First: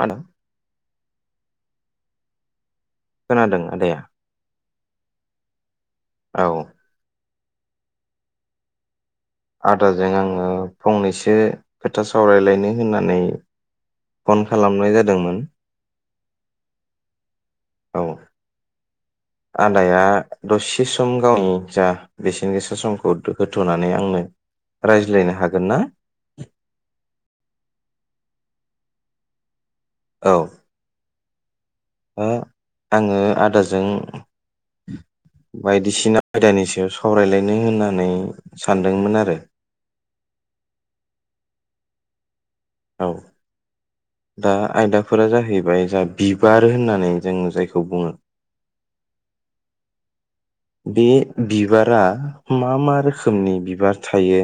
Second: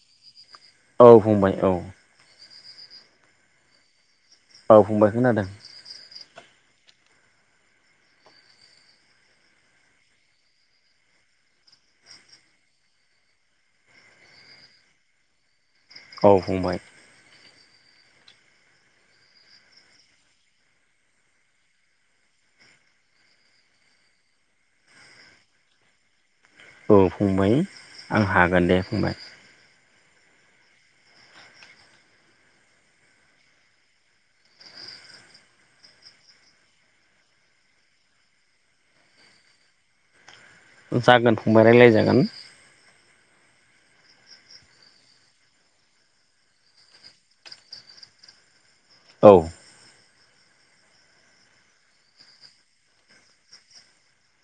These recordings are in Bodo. आदा औ फंबाय औ खोनादों आदाया? औ फंबाय खोनादों। औ आदाजों आङो फंनैसो खोथा सावरायलायनो होननानै फन खालामनाय जादोंमोन। औ फंबाय औ आदाया दसे सम गावनि जा बेसेन गोसा समखौ होथ'नानै आंनो रायज्लायनो हागोन ना? औ फंबाय आं हागोन दे फंबाय। औ ओ आङो आदाजों बायदिसिना आयदानि सायाव सावरायलायनो होननानै सानदोंमोन आरो जागोन फंबाय रायलाय जागोन। औ दा आयदाफोरा जाहैबाय जा बिबार होननानै जों जायखौ बुङो औ बे बिबारा मा मा रोखोमनि बिबार थायो।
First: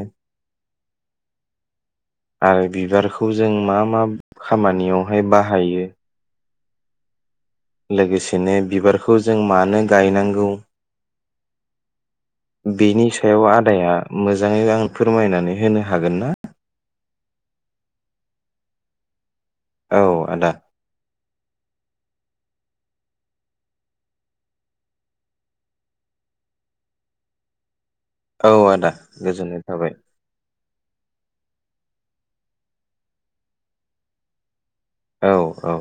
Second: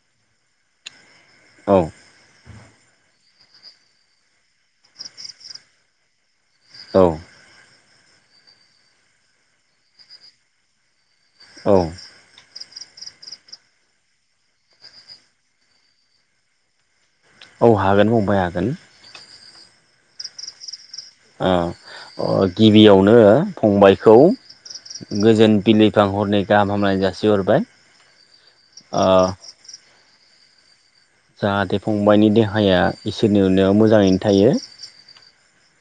औ। आरो बिबारखौ जों मा मा खामानियावहाय बाहायो। औ। लोगोसेनो बिबारखौ जों मानो गायनांगौ औ बेनि सायाव आदाया मोजाङै आं फोरमायनानै होनो हागोन ना? औ हागोन फंबाय हागोन। औ आदा। ओ अ गिबियावनो फंबायखौ गोजोन बिलिफांहरनि गाहाम हामलाय जासिहरबाय। औ आदा ओ गोजोननाय थाबाय। जाहाथे फंबायाइनि देहाया इसोरनि अननायाव मोजाङैनो थायो। औ औ।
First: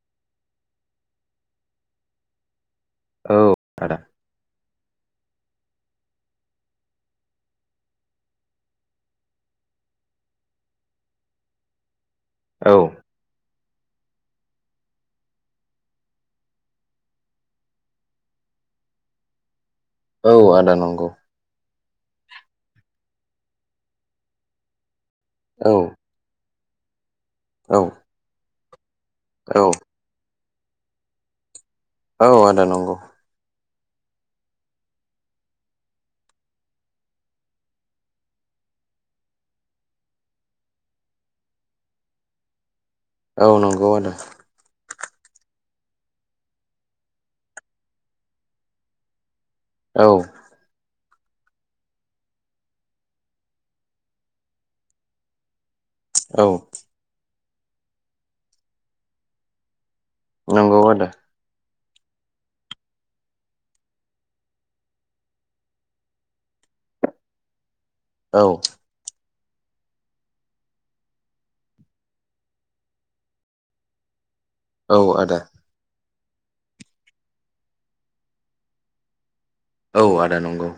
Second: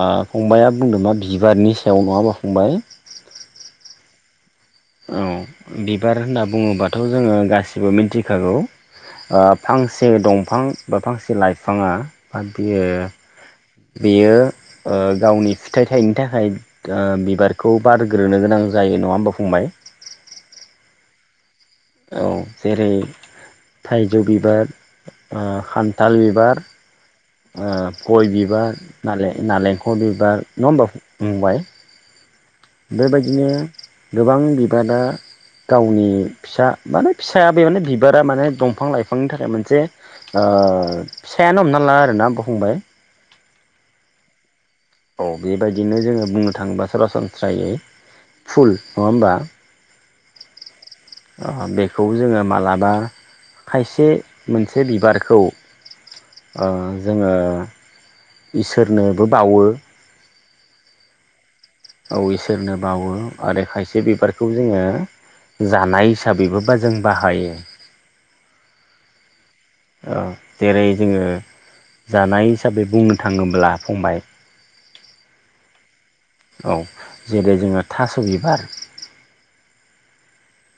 ओ फंबाया बुंदों मा बिबारनि सायाव नङा होनबा फंबाय। औ आदा। औ बिबार होनना बुङोबाथ' जोङो गासिबो मिथिखागौ ओ फांसे दंफां बा फांसे लाइफाङा [unintelligible] औ बेयो ओ गावनि फिथाइ थायनो थाखाय ओ बिबारखौ बारग्रोनो गोनां जायो नङा होनबा फंबाय। औ आदा नंगौ। औ जेरै थाइजौ बिबार ओ औ खान्थाल बिबार औ ओ गय बिबार नाले औ नारेंखल बिबार नंङा होनबा फंबाय। औ आदा नंगौ बे बायदिनो गोबां बिबारा गावनि फिसा माने फिसाया बे माने बिबारा माने दंफां लाइफांनि थाखाय मोनसे ओ फिसायानो हमना ला आरोना फंबाय। औ नंगौ आदा। औ बेबायदिनो जोङो बुंनो थाङोबा सरासनस्रायै फुल नङा होमबा। औ। बेखौ जोङो मालाबा खायसे मोनसे बिबारखौ औ ओ जोङो इसोरनोबो बावो। नंगौ आदा। इसोरनो बावो आरो खायसे बिबारखौ जोङो जानाय हिसाबैबो बा जों बाहायो। औ। औ जेरै जोङो जानाय हिसाबै बुंनो थाङोब्ला फंबाय औ आदा। औ जेरै जोङो थास' बिबार औ आदा नंगौ।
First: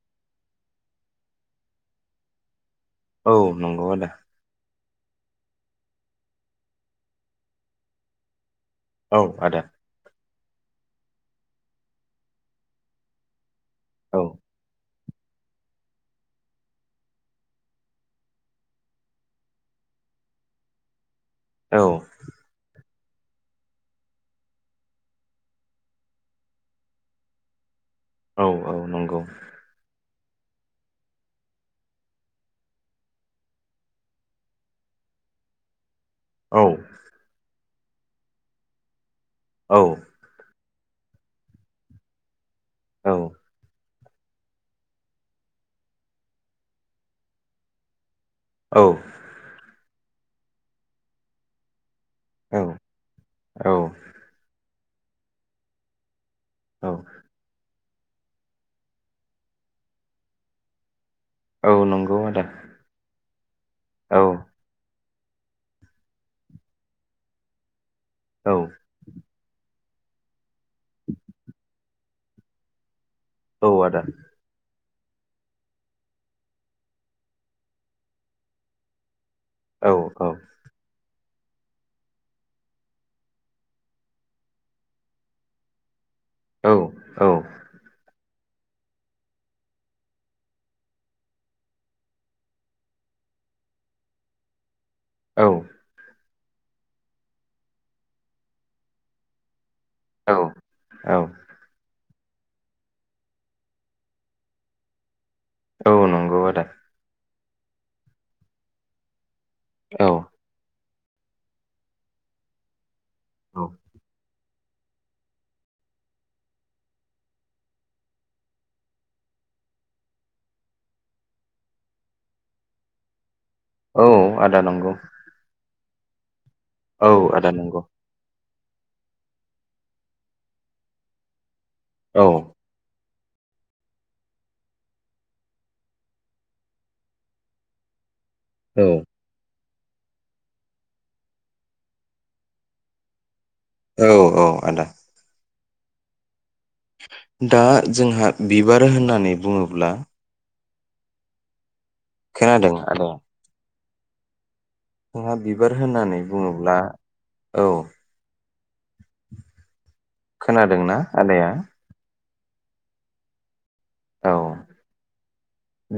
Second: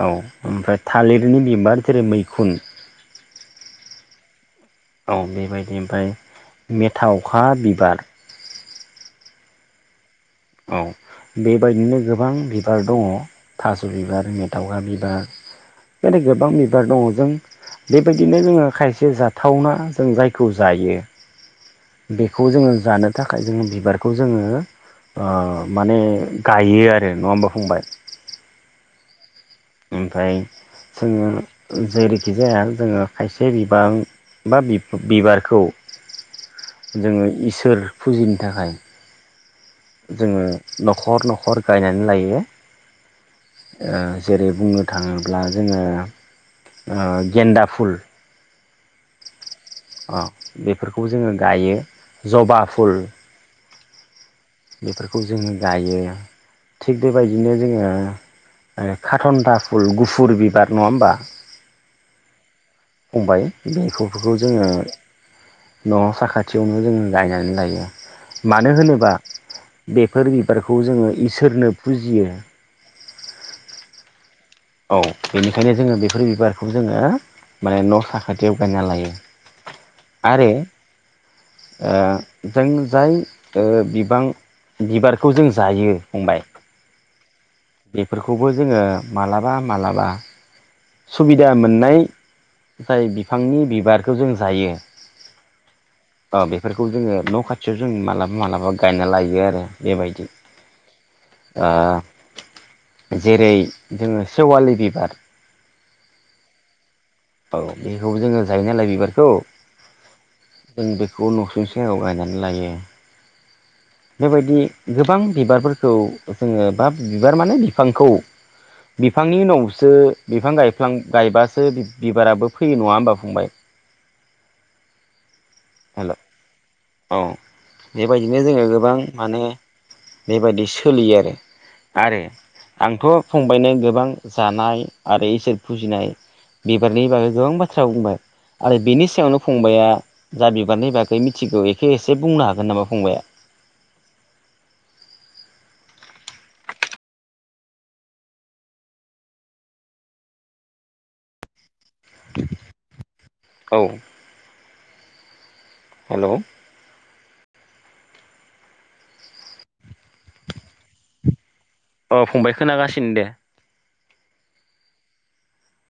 औ ओमफ्राय थालिरनि बिबार जेरै मैखुन औ नंगौ आदा। औ बेबायदि ओमफ्राय मेथावखा बिबार औ आदा। औ बेबायदिनो गोबां बिबार दङ। थास' औ बिबार मेथखा बिबार ओ बे गोबां बिबार दङ जों बेबायदिनो जोङो खायसे जाथावना जों जायखौ जायो। बेखौ जोङो जानो। थाखाय जोङो बिबारखौ जोङो ओ माने गायो आरो नङा होमबा फंबाय। औ औ नंगौ। ओमफ्राय जोङो जेरैखि जाया जोङो खायसे बिबां बा बि बिबारखौ औ जोङो इसोर फुजिनो थाखाय। औ जोङो। न'खर न'खर गायनानै लायो। औ। जेरै बुंनो थाङोब्ला जोङो गेन्दा फुल औ। अ बेफोरखौ जोङो गायो। जबा फुल। औ। बेफोरखौ जोङो गायो। औ थिग बेबायदिनो जोङो। खाथन्था फुल गुफुर बिबार नङा होमबा। औ नंगौ आदा। फंबाइ। बेखौथ औ जोंओ न' साखाथियावनो जोङो गायनानै लायो। औ मानो होनोबा बेफोर गि बिबारखौ जोङो इसोरनो फुजियो। औ आदा। औ बेनिखायनो जोङो बेफोर बिबारखौ जोङो माने न' साखाथियाव गायना लायो। औ औ। आरो ओ जों जाय बिबां बिबारखौ जों जायो। औ। औ। बेफोर खौबो जोङो मालाबा मालाबा सुबिदा मोननाय जाय बिफांनि बिबारखौ जों जायो। औ। औ बेफोरखौ जोङो न' खाथियाव जों मालाबा मालाबा गायना लायो आरो‌। बेबायदि ओ। जेरै जोङो सेवालि बिबार औ नोंगौ आदा। औ बेखौबो जोङो जायो नालाय बिबारखौ। औ। जों बेखौ न'सुं सेराव गायनानै लायो। औ। बेबायदि गोबां बिबारफोरखौ जोङो बा बिबार माने बिफांखौ बिफांनि उनावसो बिफां गायफ्लां गायबासो बि बिबाराबो फैयो नङा होनबा फंबाय? औ आदा नंगौ। हेल'। औ आदा नंगौ। फाय जोङो गोबां माने बेबायदि सोलियो आरो। आरो औ आंथ' फंबायनो गोबां जानाय आरो इसोर फुजिनाय बिबारनि बागै गोबां बाथ्रा बुंबाय। आरो बेनि सायावनो फं बाइया जा बिबारनि बाखै मिथिगौ ए खो एसे बुंनो हागोन नामा फंबाया? औ औ आदा। दा जोंहा बिबार होननानै बुङोब्ला खोनादों आदाया? औ [unintelligible] बिबार होननानै हेल' बुङोब्ला औ। खोनादोंना आदाया? अ फंबाय खोनागासिनो दे। औ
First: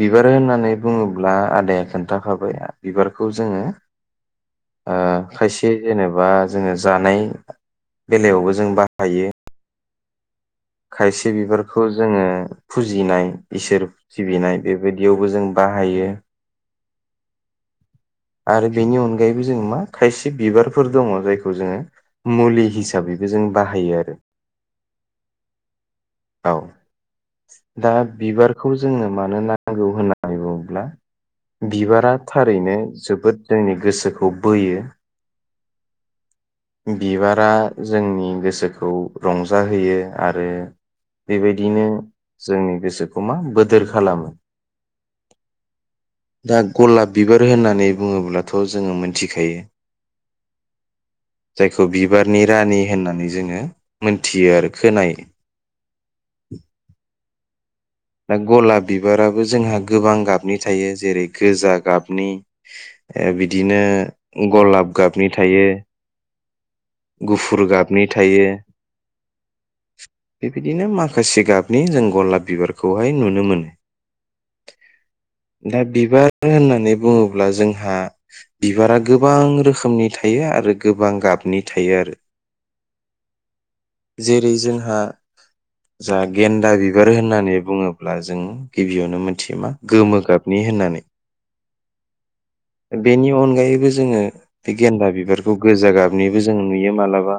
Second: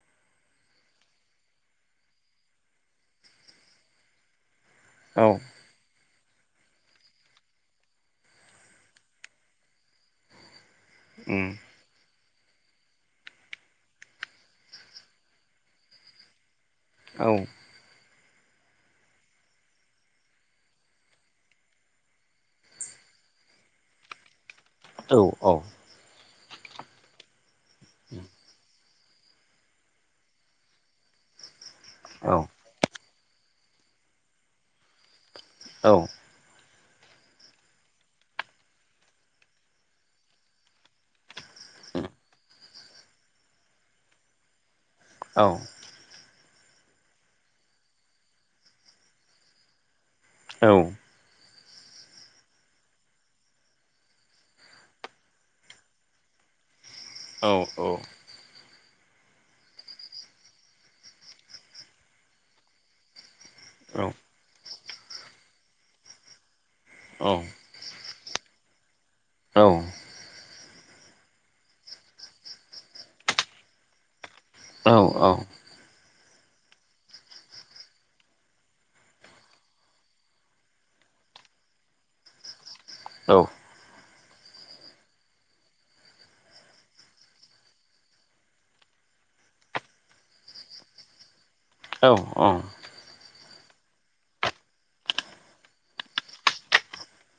बिबार होननानै बुङोब्ला आदाया खोन्थाखाबाय बिबारखौ जोङो ओ औ खायसे जेनेब बा जोङो जानाय बेलायावबो जों बाहायो। खायसे उम बिबारखौ जोङो फुजिनाय इसोर सिबिनाय बेबायदियावबो जों बाहायो। औ। आरो बेनि अनगायैबो जों मा खायसे बिबारफोर दोङ जायखौ जोङो मुलि हिसाबैबो जों बाहायो आरो। औ औ। औ। दा बिबारखौ जोंनो मानो नांगौ होननानै बुङोब्ला बिबारा औ थारैनो जोबोद जोंनि गोसोखौ बोयो। औ। बिबारा जोंनि गोसोखौ रंजाहोयो आरो बेबायदिनो जोंनि गोसोखौ मा बोदोर खालामो। औ दा गलाब बिबार होननानै बुङोब्लाथ जोङो मोनथिखायो। औ जायखौ बिबारनि रानि होननानै जोंङो मोनथियो आरो खोनायो। औ औ दा गलाब बिबाराबो जोंहा गोबां गाबनि थायो जेरै गोजा गाबनि ओ बि दिनो गलाब गाबनि थायो गुफुर गाबनि थायो बिदिनो माखासे गाबनि जों गलाब बिबार खौहाय नुनो मोनो। औ औ बार होननानै बुङोब्ला जोंहा बिबारा गोबां रोखोमनि थायो। आरो गोबां गाबनि थायो आरो औ जेरै जोंहा जा गेन्दा बिबार होननानै बुङोब्ला जों गिबियावनो मोनथियोमा गोमो गाबनि होननानै औ औ बेनि अनगायैबो जोङो बे गेन्दा बिबारखौ गोजा गाबनिबो जों नुयो मालाबा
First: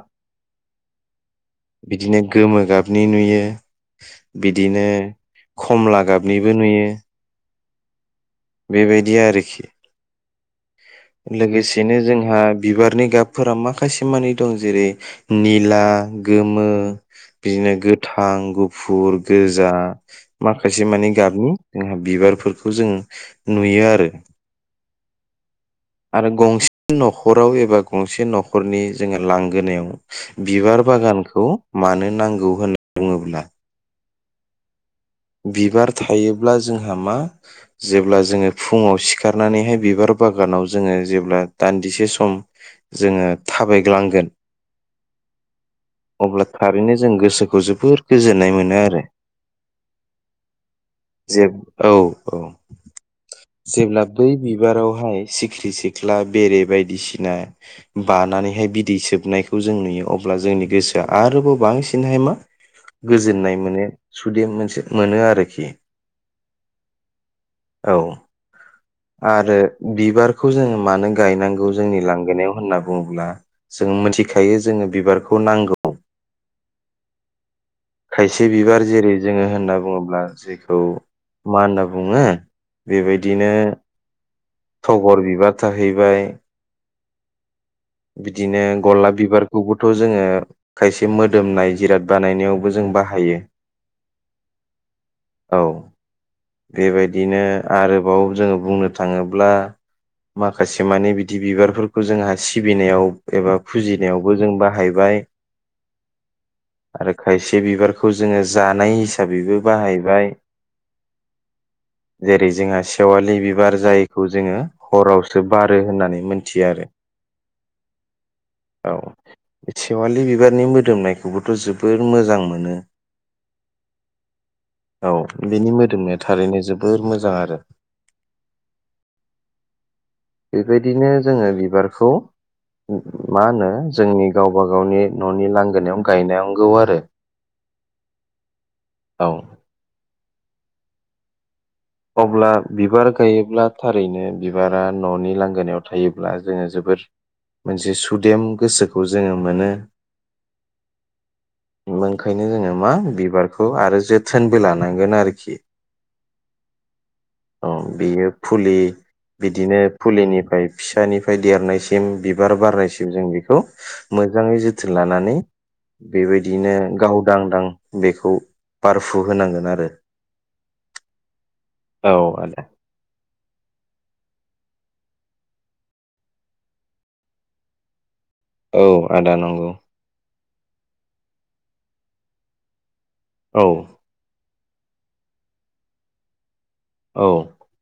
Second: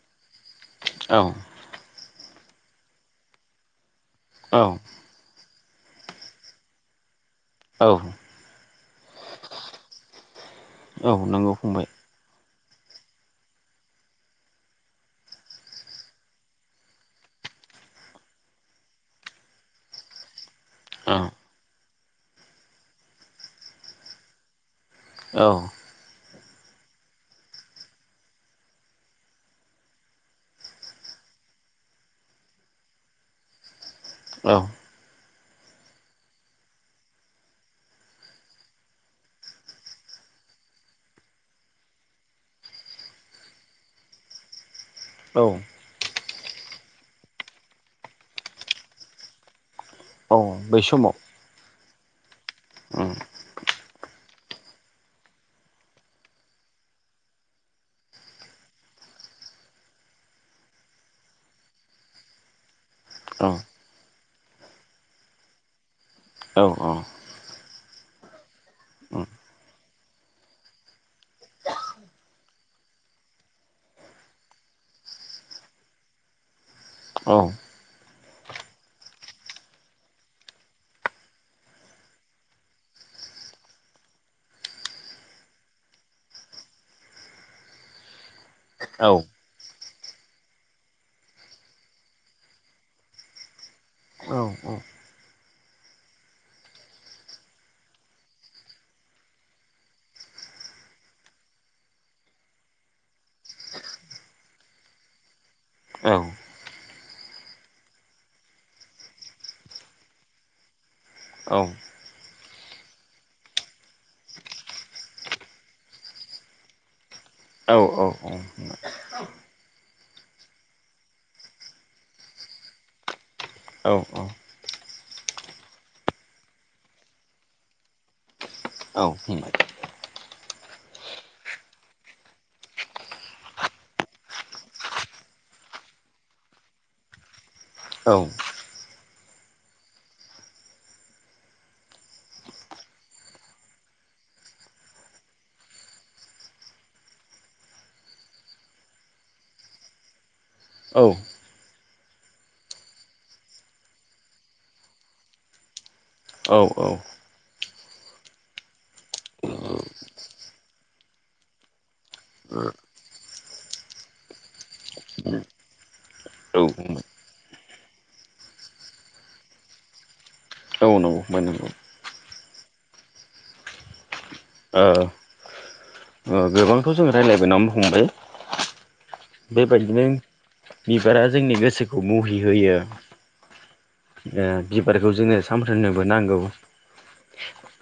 औ दिनो गोमो गाबनि नुयो। बिदिनो खमला गाबनिबो नुयो‌। औ बेबायदि आरोखि औ नंगौ फंबाय लोगोसेनो जोंहा बिबारनि गाबफोरा माखासे मानि दं जेरै निला गोमो बिदिनो गोथां गुफुर गोजा। माखासे मानि औ गाबनि जोंहा बिबारफोरखौ जों नुयो आरो औ रो गंसे नखराव एबा गंसे नखरनि जोंङो लांगोनायाव बिबार बागानखौ मानो नांगौ होनना बुङोब्ला औ बिबार थायोब्ला जोंहा मा जेब्ला जोंङो फुङाव सिखारनानैहाय बिबार बागानाव जोंङो जेब्ला दान्दिसे सम जोङो थाबायग्लांगोन औ अब्ला थारैनो जों गोसोखौ जोबोर गोजोननाय मोनो आरो औ बै समाव जे औ औ उम जेब्ला बै बिबाराव हाय सिख्रि सिख्ला बेरे बायदिसिना बानानैहाय बिदै सोबनायखौ जों नुयो अब्ला जोंनि गोसोआ आरोबाव बांसिनहाय मा औ गोजोननाय मोनो सुदेम मोनसे मोनो आरोखि। औ औ औ उम आरो बिबारखौ जोंङो मानो गायनांगौ जोंनि लांगोनायाव होनना बुंङोब्ला जों मोनथिखायो जोंङो बिबारखौ नांगौ औ खायसे बिबार जेरै - जोंङो होनना बुंङोब्ला जेखौ मा होनना बुंङो बेबायदिनो थगर बिबार थाहैबाय। बिदिनो औ गलाब बिबार खौबोथ जोंङो खायसे मोदोमनाय जिराद बानायनायावबो जों बाहायो। औ बेबायदिनो आरोबाव जोंङो बुंनो थांङोब्ला माखासे मानि बिदि बिबारफोरखौ जोंङो सिबिनायाव एबा फुजिनायावबो जों बाहायबाय। औ आरो खायसे बिबारखौ जोंङो जानाय हिसाबैबो बाहाय बाय जेरै जोंहा सेवालि बिबार जायखौ जोंङो हरावसो बारो होननानै मोनथियो आरो, औ सेवालि बिबारनि मोदोमनायखौबोथ जोबोर मोजां मोनो। औ औ औ बिनि मोदोमा थारैनो जोबोर मोजां आरो औ फंबाय बेबायदिनो जोंङो बिबारखौ मा होनो जोंनि गावबा गावनि ननि लांगोनायाव गायननांगौ आरो। औ औ अब्ला बिबार गायोब्ला थारैनो बिबारा ननि लांगोनायाव थायोब्ला जोंङो जोबोर मोनसे सुदेम गोसोखौ जोंङो मोनो औ नोंखायनो जोंङो मा बिबारखौ आरो जोथोनबो लानांगोन आरोखि। औ अ। बेयो फुलि बिदिनो फुलिनिफ्राय फिसानिफ्राय देरनायसिम बिबार बारनायसिम जों बेखौ मोजांङै जोथोन लानानै औ फंबाय औ बेबायदिनो गावदांदां बेखौ बारफु होनांगोन आरो नंगौ फंबाय नंगौ औ आ दे ओ ओ गोबांथ जों रायलायबोना हमबाय। औ आदा नंगौ बेबायदिनो बिबारा जोंनि गोसो खौ मुहि होयो। औ ओ बिबारखौ जोंनो सानफ्रोमनोबो नांगौ। औ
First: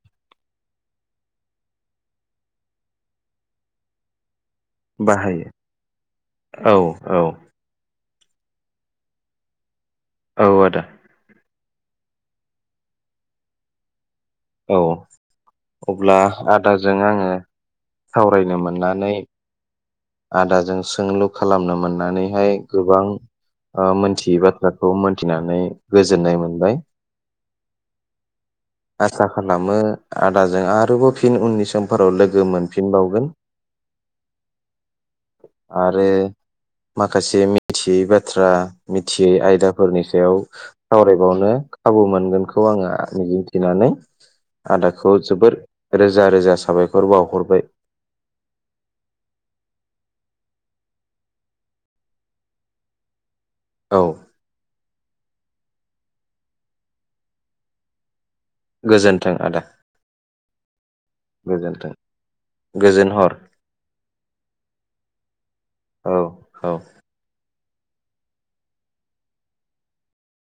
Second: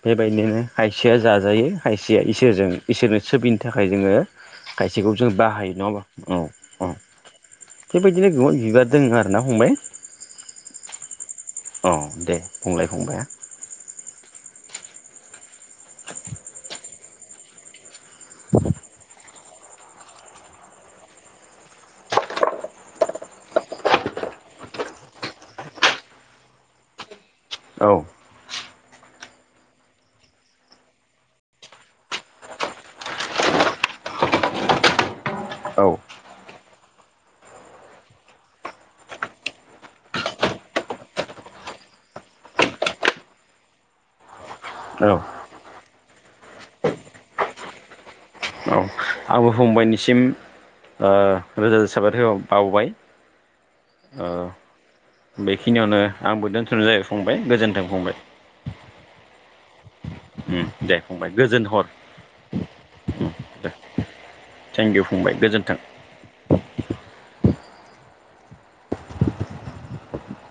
बे बायदिनो खायसेया जाजायो खायसेया इसोरजों इसोरनो सिबिनो थाखाय जोंङो खायसेखौ जों बाहायो नंङा होम औ औ बेबायदिनो गोबां बिबार दों आरोना फंबाय। औ आदा। अ दे बुंंलाय फंबाइ आ औ अब्ला आदाजों आंङो सावरायनो मोननानै आदाजों सोंलु खालामनो मोननानैहाय गोबां ओ मोनथियै बाथ्राखौ मोनथिनानै गोजोननाय मोनबाय। औ आसा खालामो आदाजों आरोबाव फिन उननि समफोराव लोगो मोनफिनबावगोन औ आरो माखासे मिथियै बाथ्रा मिथियै आयदाफोरनि सायाव सावरायबावनो खाबु मोनगोनखौ आंङो मिजिंथिनानै आदाखौ औ जोबोद रोजा रोजा साबायखर बाउहरबाय। फंबाइनिसिम ओ रोजा रोजा साबायदखर बाउबाय। औ बेखिनियावनो आंबो दोनथनाय जाबाय फंबाइ गोजोन्थों फंबाइ। गोजोन्थों आदा। उम दे फंबाय गोजोन हर गोजोनथों गोजोन उम हर। दे थेंक इउ फंबाइ गोजोन्थों। औ औ